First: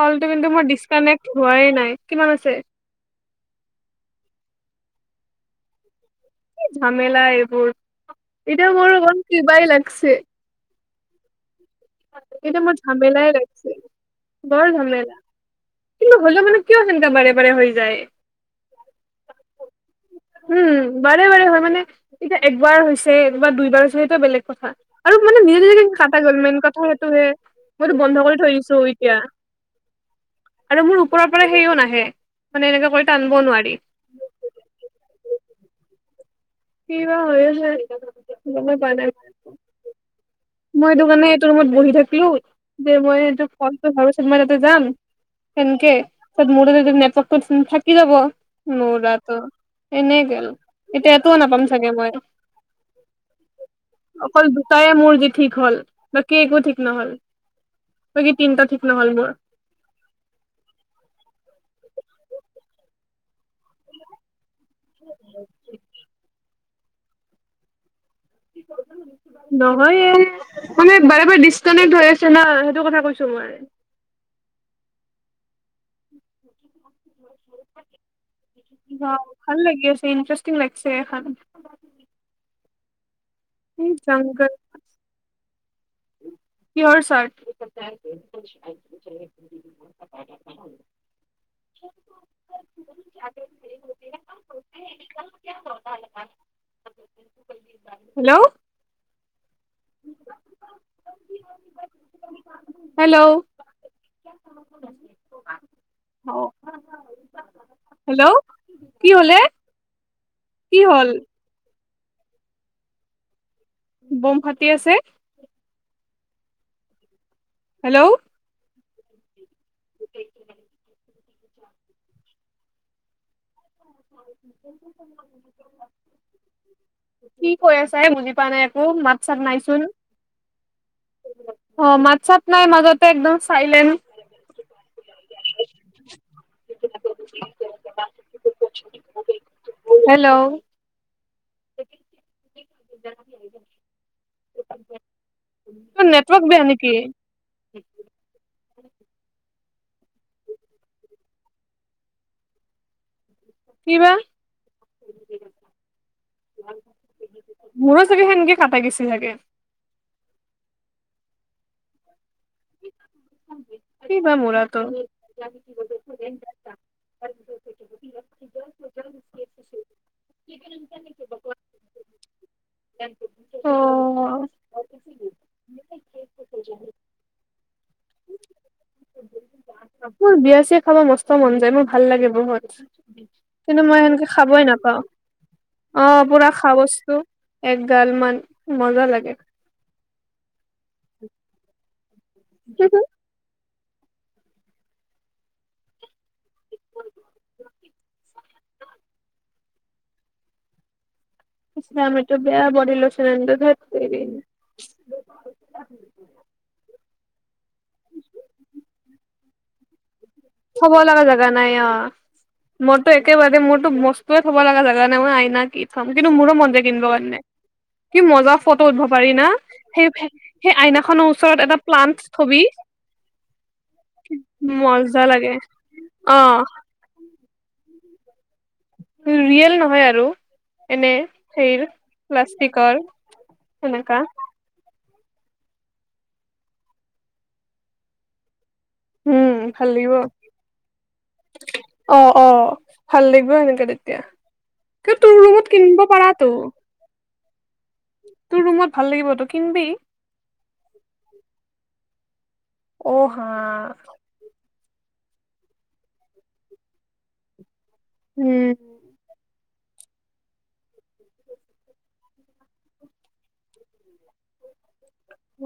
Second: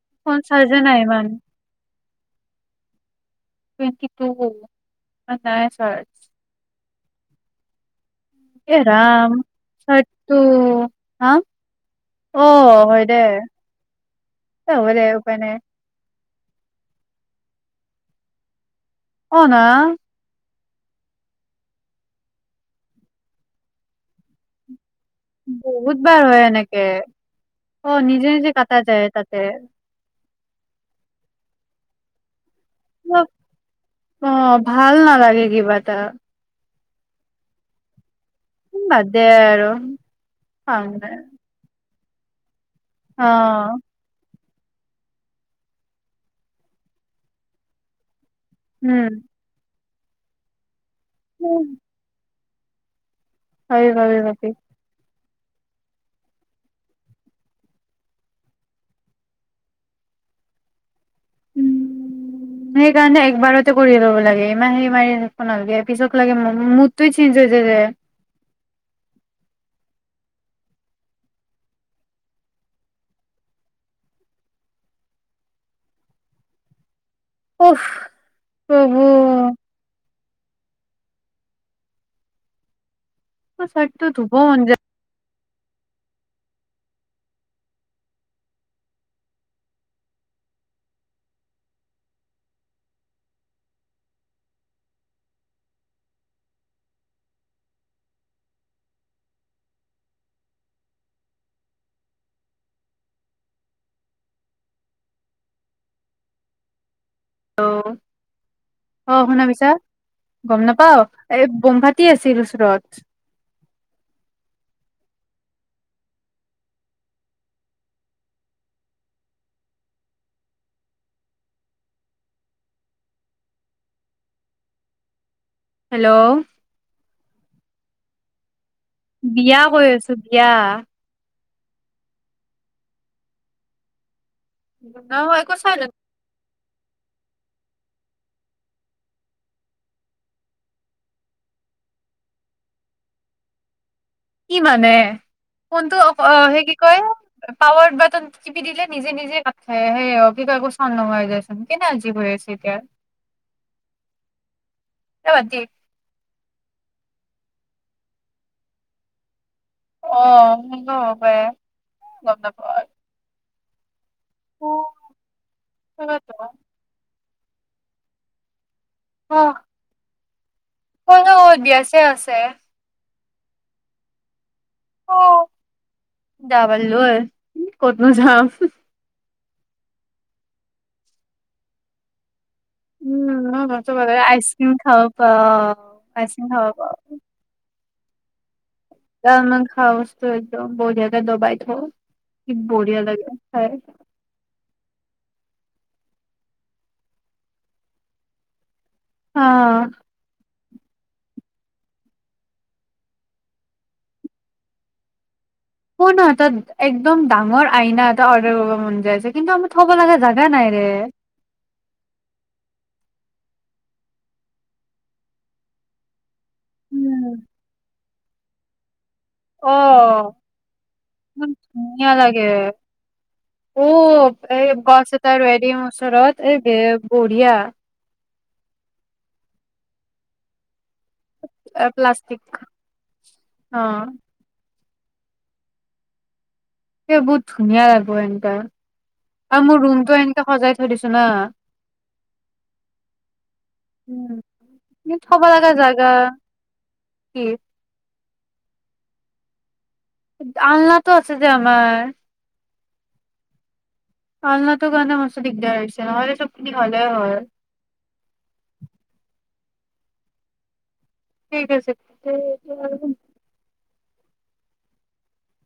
কলটো ফোন কিন্তু মোৰ চাৰ্জে নাই ইমান ডিচকানেক্ট হোৱাই নাই কিমান আছে টোৱেন্তি টো মই নাই চোৱা ঝামেলা এইবোৰ এতিয়া এই মোৰ অকল ৰাম কিবাই লাগছে সু হাঁ এতিয়া মোৰ ঝমেলাই লাগিছিল বৰ এ হয় দে ঝমেলা উপায় নাই কিন্তু হলে মানে কিয় সেনো বাৰে বাৰে হৈ যায় অনা উম বাৰে বাৰে হয় মানে এতিয়া একবাৰ হৈছে বা দুইবাৰ হৈছে সেইটো বেলেগ কথা আৰু মানে নিজে নিজে বহুত কটা বাৰ গ'ল হয় মেইন এনেকে কথা সেইটো হে অ মইতো বন্ধ নিজে কৰি নিজে থৈ দিছো কটা যায় এতিয়া তাতে আৰু মোৰ ওপৰৰ পৰা সেইওঁ নাহে মানে এনেকে কৰি অঁ টানিব নোৱাৰি অঁ ভাল নালাগে হে কিবা এটা কিবা হয় ন গমে উম, পোৱা বাদ নাই দে আৰু কাম মই এইটো নাই কাৰণে এইটো ৰুমত বহি থাকি পিউত যে মই অ সেইটো ফলটো ভাব পিছত মই যাম সেনকে তছত মূতে নেপকৈ থাকি যাব উম নৰাটো এনেই গলো এতিয়া ও নাপাম উম, চাগে মই [unintelligible] ভাবি ভাবি ভাবি অকল দুটাইয়ে মোৰ জীৱন ঠিক হ'ল বাকী একো ঠিক নহল বাকী তিনটা ঠিক নহল মোৰ উম সেইকাৰণে একবাৰতে কৰি ল'ব লাগে। মাহে মাহে ৰখিব নালাগে পিছক লাগে মোক মোৰতো চেঞ্জ হৈছেগে নহয় এই মানে বাৰে বাৰে ডিচকানেক হৈ আছে না সেইটো কথা কৈছো মই উফ প্ৰভু ভাল লাগি আছে ইণ্টাৰেষ্টিং লাগিছে এখন চাট টো ধুব জংগল মন যায় কিহৰ চাট হেল্ল' হেল্ল' অ হেল্ল' কি অ হলে শুনা পিইছা গম কি নাপাওঁ হ'ল এই বিয়া কি আছিল ওচৰত বম ফাটি আছে হেল্ল' [unintelligible] হেল্ল' [unintelligible] কি কৈ আছা এই বুজি পোৱা পাৰে বিয়া কৈ আছো বিয়া অ মাছাত নাই মাজতে একদম চাইলেণ্ট নহয় কই [unintelligible] হেল্ল' জ কি মানে কোনটো অ নেটৱৰ্ক সে বেয়া কি নেকি কয় পাৱাৰ বটম সি দিলে নিজে নিজে কাত খাই আহে কি কয় একো চাওন নহা হৈ আছে যায়চোন কেনা আলজীৱ হৈ আছে এতিয়া কিবা বাদ দে মোৰো চাগে সেনকে কাটা গৈছে চাগে অ সেইটো হ'ব পাৰে গম নাপাওঁ কি বা অ মুৰাটো ক'ত অ অ বিয়া চিয়া আছে অ অ ডাবাল দৰ ক'তনো যাম মোৰ বিয়া চিয়া খাব মষ্ট মন যায় মোৰ ভাল লাগে বহুত উম মই কিন্তু ভাল সেনেকে খাবই আইচক্ৰীম নাপাওঁ খাব পা আইচক্ৰীম খাব পাও জালমানমান কলমং খাও চ বহুত জেগা দবাইত হ কি বঢ়িয়া লাগে হয় অ মিটো বেয়া ব লোচন ধ ক ন আটা এক একদম ডাঙৰ আইনা এটা অৰ্ডাৰ কৰিব মন যায় ‌ যে আছে কিন্তু আমি থ'ব লগা নাই ৰে। থব লগা জোগা নাই অ মোৰতো একেবাৰে মোৰতো বস্তুৱে থব লগা জেগা নাই মই আইনা কি থম কিন্তু মোৰো মন যে কিনিব উম। কাৰণে কি মজাৰ ফটো উদ্ভৱ পাৰি না অ', সেই আইনা খন ইমান ওচৰত এটা ধুনীয়া প্লান্টচ লাগে। থবি ম তাৰ এৰি ওচৰত এই বঢ়িয়া ৰিয়েল নহয় আৰু এনে সেৰ প্লাষ্টিক প্লাষ্টিকৰ অ', সেনেকা এ বহুত ধুনীয়া লাগিব এনকা উম ভাল লাগিব দিছো না। অ অ ভাল লাগিব সেনেকে তেতিয়া উম। ক তোৰ থব লগা ৰুমত কিনিব জাগা পাৰাতো কি তোৰ ৰুমত ভাল লাগিব তই কিনিবি আলনাটো আছে যে আমাৰ অহ হা আলনাটোৰ কাৰণে মানে বেছি দিগদাৰ হৈছে নহ'লে চবখিনি হলেই হয় উম ঠিক আছে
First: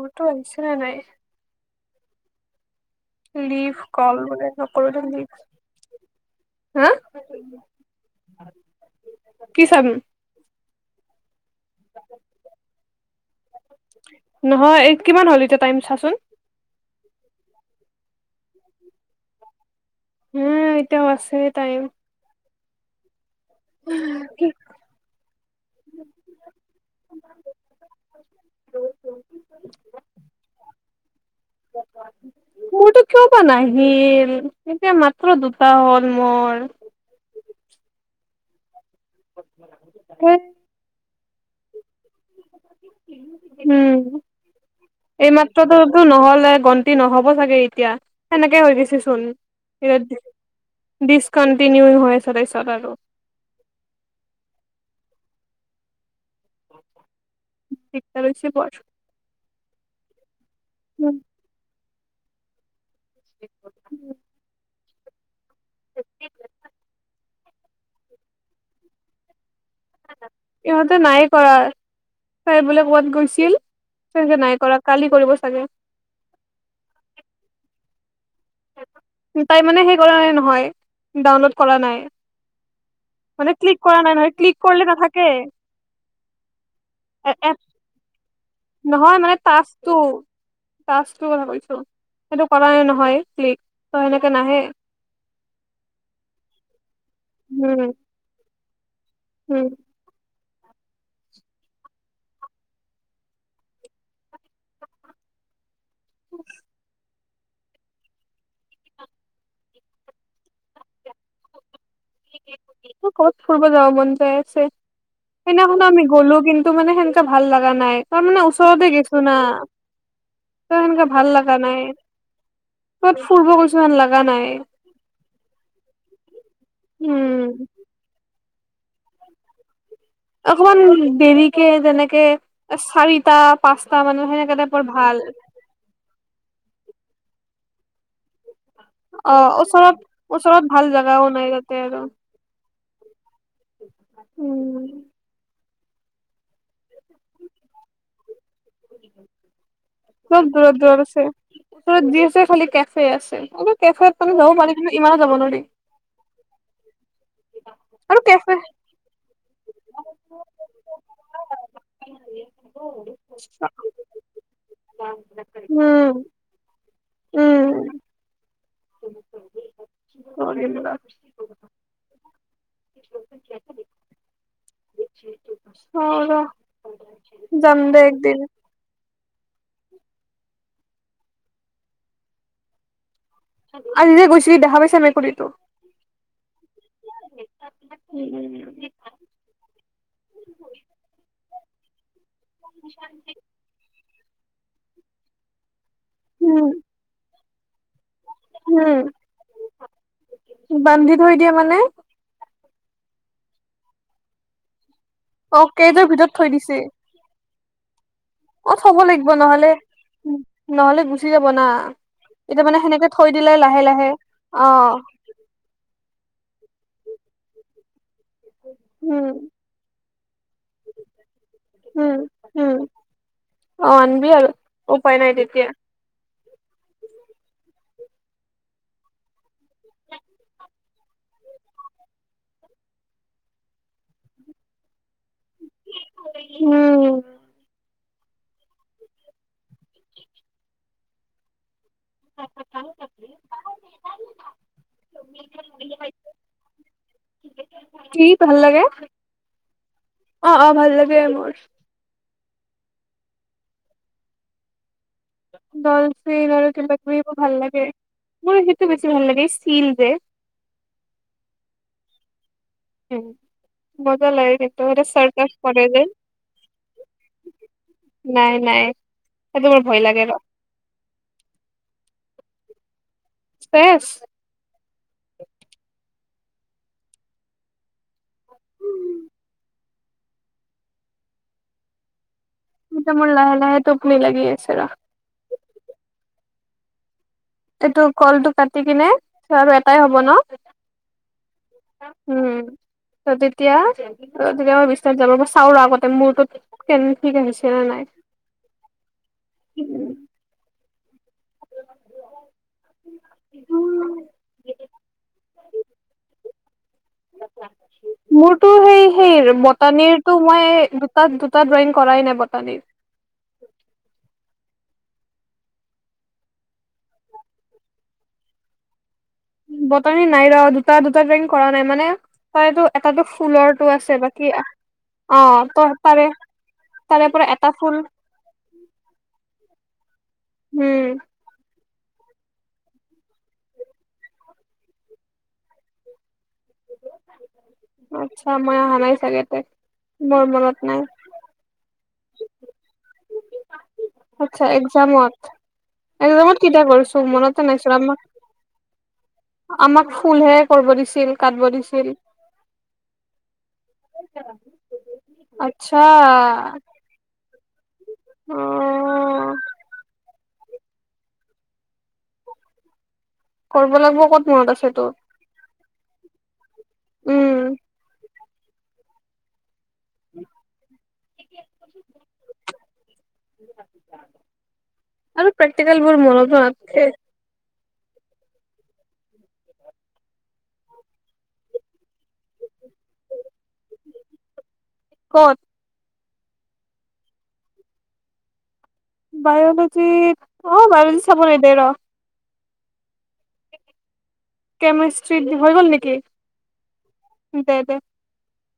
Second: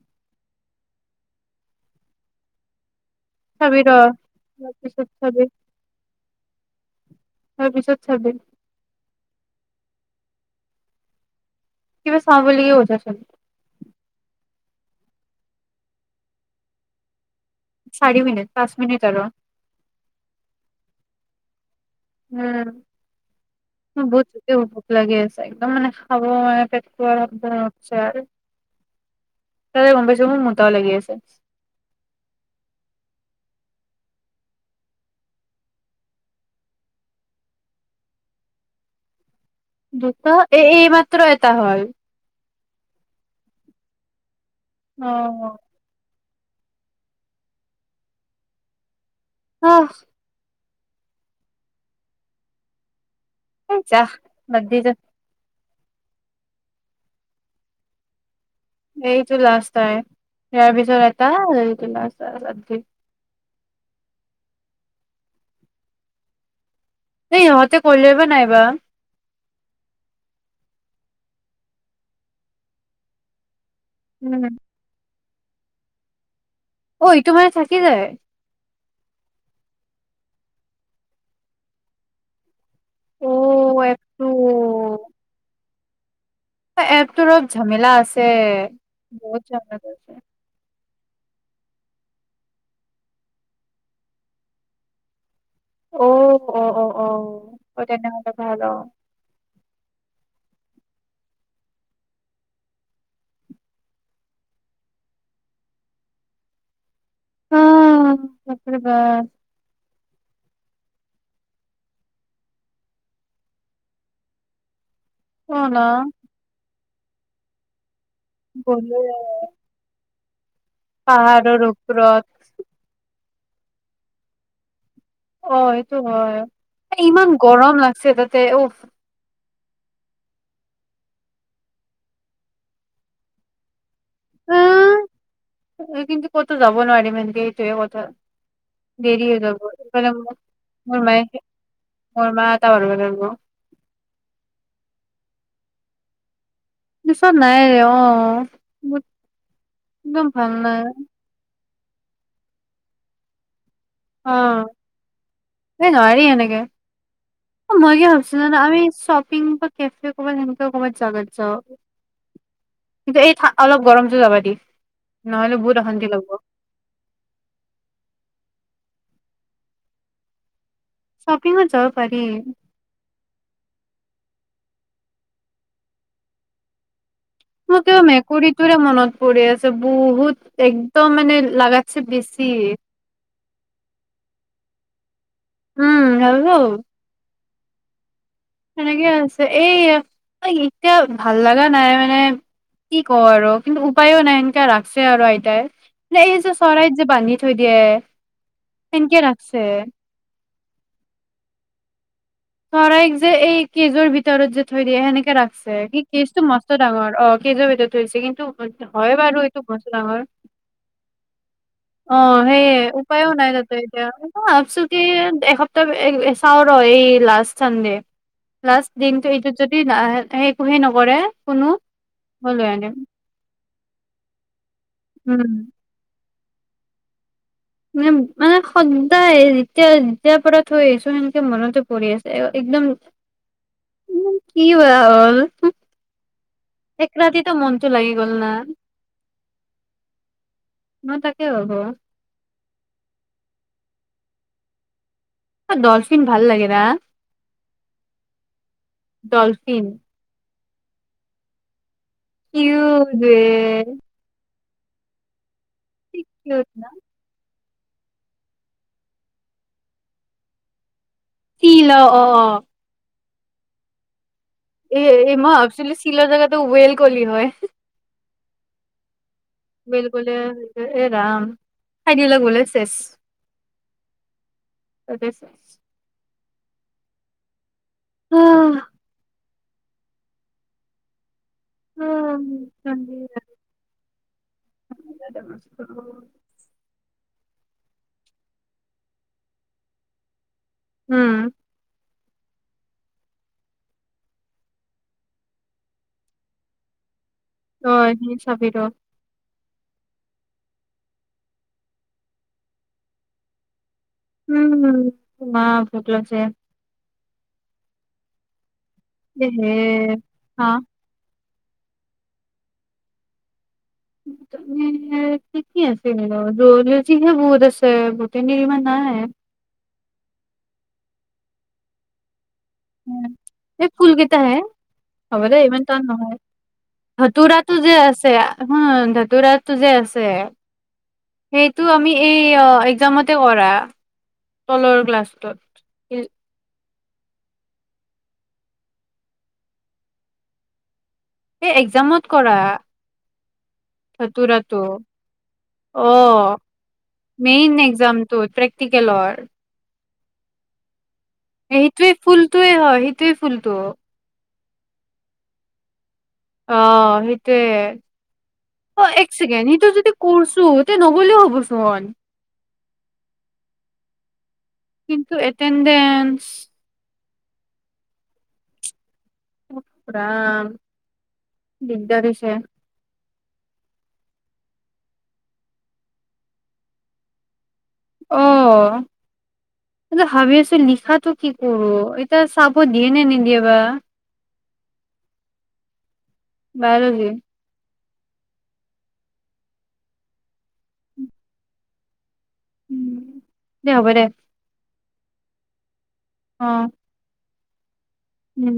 মোৰতো শুনিচানে নাই লিফ চাবি ৰ কল ব সকলো যে তাৰপিছত লিভ হা তাৰ পিছত চাবি কি চাবি কিবা চাওঁ বুলিল কি বওজা চ নহয় কিমান হ'ল এতিয়া টাইম চাচোন চাৰি মিনিট পাঁচ মিনিট আৰু হ এতিয়াও আছে তাইম উম বহুত ভোক লাগি আছে একদম মানে খাব মানে পেট পোৱাইছে আৰু তাতে গম পাইছো মোৰ মোটাও লাগি আছে মোৰতো কিয় বা নাহিল এতিয়া মাত্ৰ দুটা হ'ল মোৰ দুটা উম এ এইব পাত্ৰ এটা হল। উম। অ এইমাত্ৰটো নহ'ল। ত গন্তি নহব চাগে এতিয়া হেনেকে হৈ গছে। চন আহ এয়াত দে ডিছকণ্টিনিউ হৈ আছে তাৰপিছত আৰু এ যা বাদ দে যা। [unintelligible] এইটো লাষ্ট তাই ইয়াৰ পিছৰ এটা ৰিল তুলা আছে। আ [unintelligible] [inaudible] এই ইহঁতে কৰিলে বা নাইবা। সিহঁতে নাই কৰা তাই বোলে ক'বাত গৈছিল। তাকে উম, নাই কৰা কালি কৰিব চ। চাগে। অ ইটো মানে থাকি যায়। তাই মানে হেৰি কৰা নাই নহয় ডাউনলোড কৰা নাই মানে ক্লিক অ' কৰা নাই নহয় ক্লিক কৰিলে নাথাকে। এপটো অলপ এপ ঝেমেলা আছে বহুত ঝেমেলা আছে। তাছটো কথা কৈছো সেইটো কৰা নাই নহয়। ত সেনেকে নাহে। অ অ অ। অ অ উম তেনেহলে ভাল অ। উম। উ অ সাপৰিবা কবাত ফুৰিব যাব মন যায় আছে। অ' না সেইদিনাখনো আমি গ'লো কিন্তু মানে সেনকা ভাল লগা নাই। তাৰ মানে ওচৰতে গ'লোৱে গৈছো না ত সেনেকাে ভাল লগা পাহাৰৰ ওপৰত নাই। ফুৰিব গৈছো হেন লগা নাই এ ইমান উম গৰম লাগছে গা তাতে উফ। অকমান দেৰিকে যেনেকে চাৰিটা পাঁচ। তা মানে সে কেইটা ভাল তো যাব নোৱাৰি তেনেকৈ এইটোয়ে কথা দেৰি অ হৈ যাব এইফালে মোৰ ওচৰত ওচৰত ভাল মোৰ মায়ে জোগাও নাই তাতে আৰু [unintelligible] উম পিছত নাই অ মোৰ একদম ভাল বহুত দূৰত নাই দূৰত আছে ওচৰত জি আছে খালি কেফে আছে কেফেত অ মানে যাব পাৰি কিন্তু ইমানো যাব নোৱাৰি এই নোৱাৰি এনেকে মই কি আৰু ভাবিছিলো কেফে আমি শ্বপিং কেফে কবাত সেনেক কবাত জাগাত যাও কিন্তু এই ঠা অলপ গৰমজো লগা দি খালা নহলে বহুত অশান্তি লাগব উম‌ মৰিগ'ল শ্বপিংত যাব পাৰি হা ৰ যাম মোৰ তো দে একদিন মেকুৰীটোৰে মনত পৰি আছে। বহুত এক তো মানে লাগাছে বেছি আৰু নিজে গৈছি দেহা পইচা মেকুৰী তো উম হেল্ল সেনেকে আছে এই ইতিয়া ভাল লগা নাই মানে কি ক আৰু কিন্তু উপায়ো নাই ন এেৰাখছে আৰু আইটাই লে এই যে উম চৰাইত যে বান্ধি থৈ দিয়ে উম তেনকে ৰাখছে বান্ধি থৈ দিয়ে মানে চৰাইক যে এই কেজুৰ ভিতৰত যে থৈ দিয়ে সেনেকে অ ৰাখছে কি কেইজৰ ভিতৰত কেচটো থৈ দিছে মস্ত ডাঙৰ অ কেইজোৰ ভিতৰ অ থব লাগিব নহলে ডাঙৰ নহলে গুচি যাব না অ এতিয়া সেইয়ে মানে সেনেকে উপায়ো থৈ নাই দিলে তাতে লাহে এতিয়া লাহে অ ভাবছো কি এসপ্তাহ চাও ৰ এই লাষ্ট চান্দে লাষ্ট দিনটো উম এইটো যদি না এক হেই নকৰে কোনো উম মই লৈ উম আনিম অ আনবি আৰু। উপাই নাই উম তেতিয়া। মানে সদায় যেতিয়া যেতিয়া পৰা থৈ আহিছোঁ সেনেকে মনতে পৰি আছে। একদম একম কি হ'ল, [unintelligible] এক ৰাতিতে মনটো লাগি গল না? মই তাকে ভাবোঁ। ত কালাক ডলফিন ভাল লাগে ন কি ভাল লাগে ডলফিন অ অ ভাল লাগে মোৰ কিউট বে কি দলফিন কিউট আৰু না। কিবাকিবি বোৰ ভাল লাগে। মোৰ সেইটো বেছি ভাল লাগে। ষ্টীল যে, তিল। অ, অ, অ। উ, মজা লাইফ। এ এ মই ভাবিলোঁ চিলোৱা জেগাটো বেলকলি হয়। নাই নাই সেইটো মোৰ ভয় লাগে বেলকলি ৰ আৰু এনেকে এ ৰাম, খাই দিলে বোলে ছেচ। [inaudible] চেচ উম। উম এতিয়া মোৰ লাহে লাহে তুপনি লাগি আছে আৰু। উ এইটো কলটো কাটি কিনে আৰু এটাই হব ন? উম। উম ত তেতিয়া। তেতিয়া মই বিশ্বনাথ যাব চাও ৰ আগতে মূৰটো কে অ নি চাবি ৰ উম উম। উ উম মা ভোক লাগছে। মোৰ তো সেই সেই বটানিৰটো মই দুটাত দু তই ড্ৰয়িং কৰাই নাই বটানিৰ। ত এনেই কি কি আছিলে বাৰু? জ'লজী হে বহত আছে বুটানি ইমান নাই। বটানি নাই লোৱা আৰু, দুটা দুটা জেং কৰা নাই। মানে তাৰেতো উ এটাতো ফুলৰটো এই ফুল আছে বাকী কেইটাহে। অ হ'ব দেই ত ইমান টান তাৰে নহয় তাৰে পৰা এটা ধতুৰাটো যে ফুল আছে, হ ধতুৰা এইটো যে আছে। যে, উম সেই টো আমি এই একজামতে কৰা, তলৰ ক্লাছটোত। আচ্ছা মই অহা নাই চাগে তাতে। মোৰ মনত নাই। এই এক্জামত কৰা আচছা ধতুৰাটো এক্জামত অ এক্জামত কেতিয়া কৰিছো মনতে মেইন নাছিল আমাক এক্জামটোত প্ৰেক্টিকেলৰ আমাক ফুলহে কৰিব দিছিল কাটব দিছিল সেইটোৱে ফুলটোৱে হয় সেইটোৱে ফুলটো আত্ছা অ সেইটো তে অ এক ছেকেণ্ড সটো যদি কৰছো তে নগ'লেও হ'বচোন কৰিব লাগিব ক'ত মনত আছে তোৰ উঞ্চ উম' উখ ৰাম দিগদাৰছে আৰু প্ৰোক্টিকেল বোৰ মনতো নাথকে অ এই ভাবি আছো লিখাতটো কি কৰো এতিয়া চাব দিয়ে নে নিদিয়ে বা ক'ত বাইিৰজি [unintelligible] বায়'লজি অ বায়লজি চাব নি দে ৰ উ দে হ'ব দে কেমিষ্ট্ৰি হৈ গ'ল নেকি অ' দে দে উম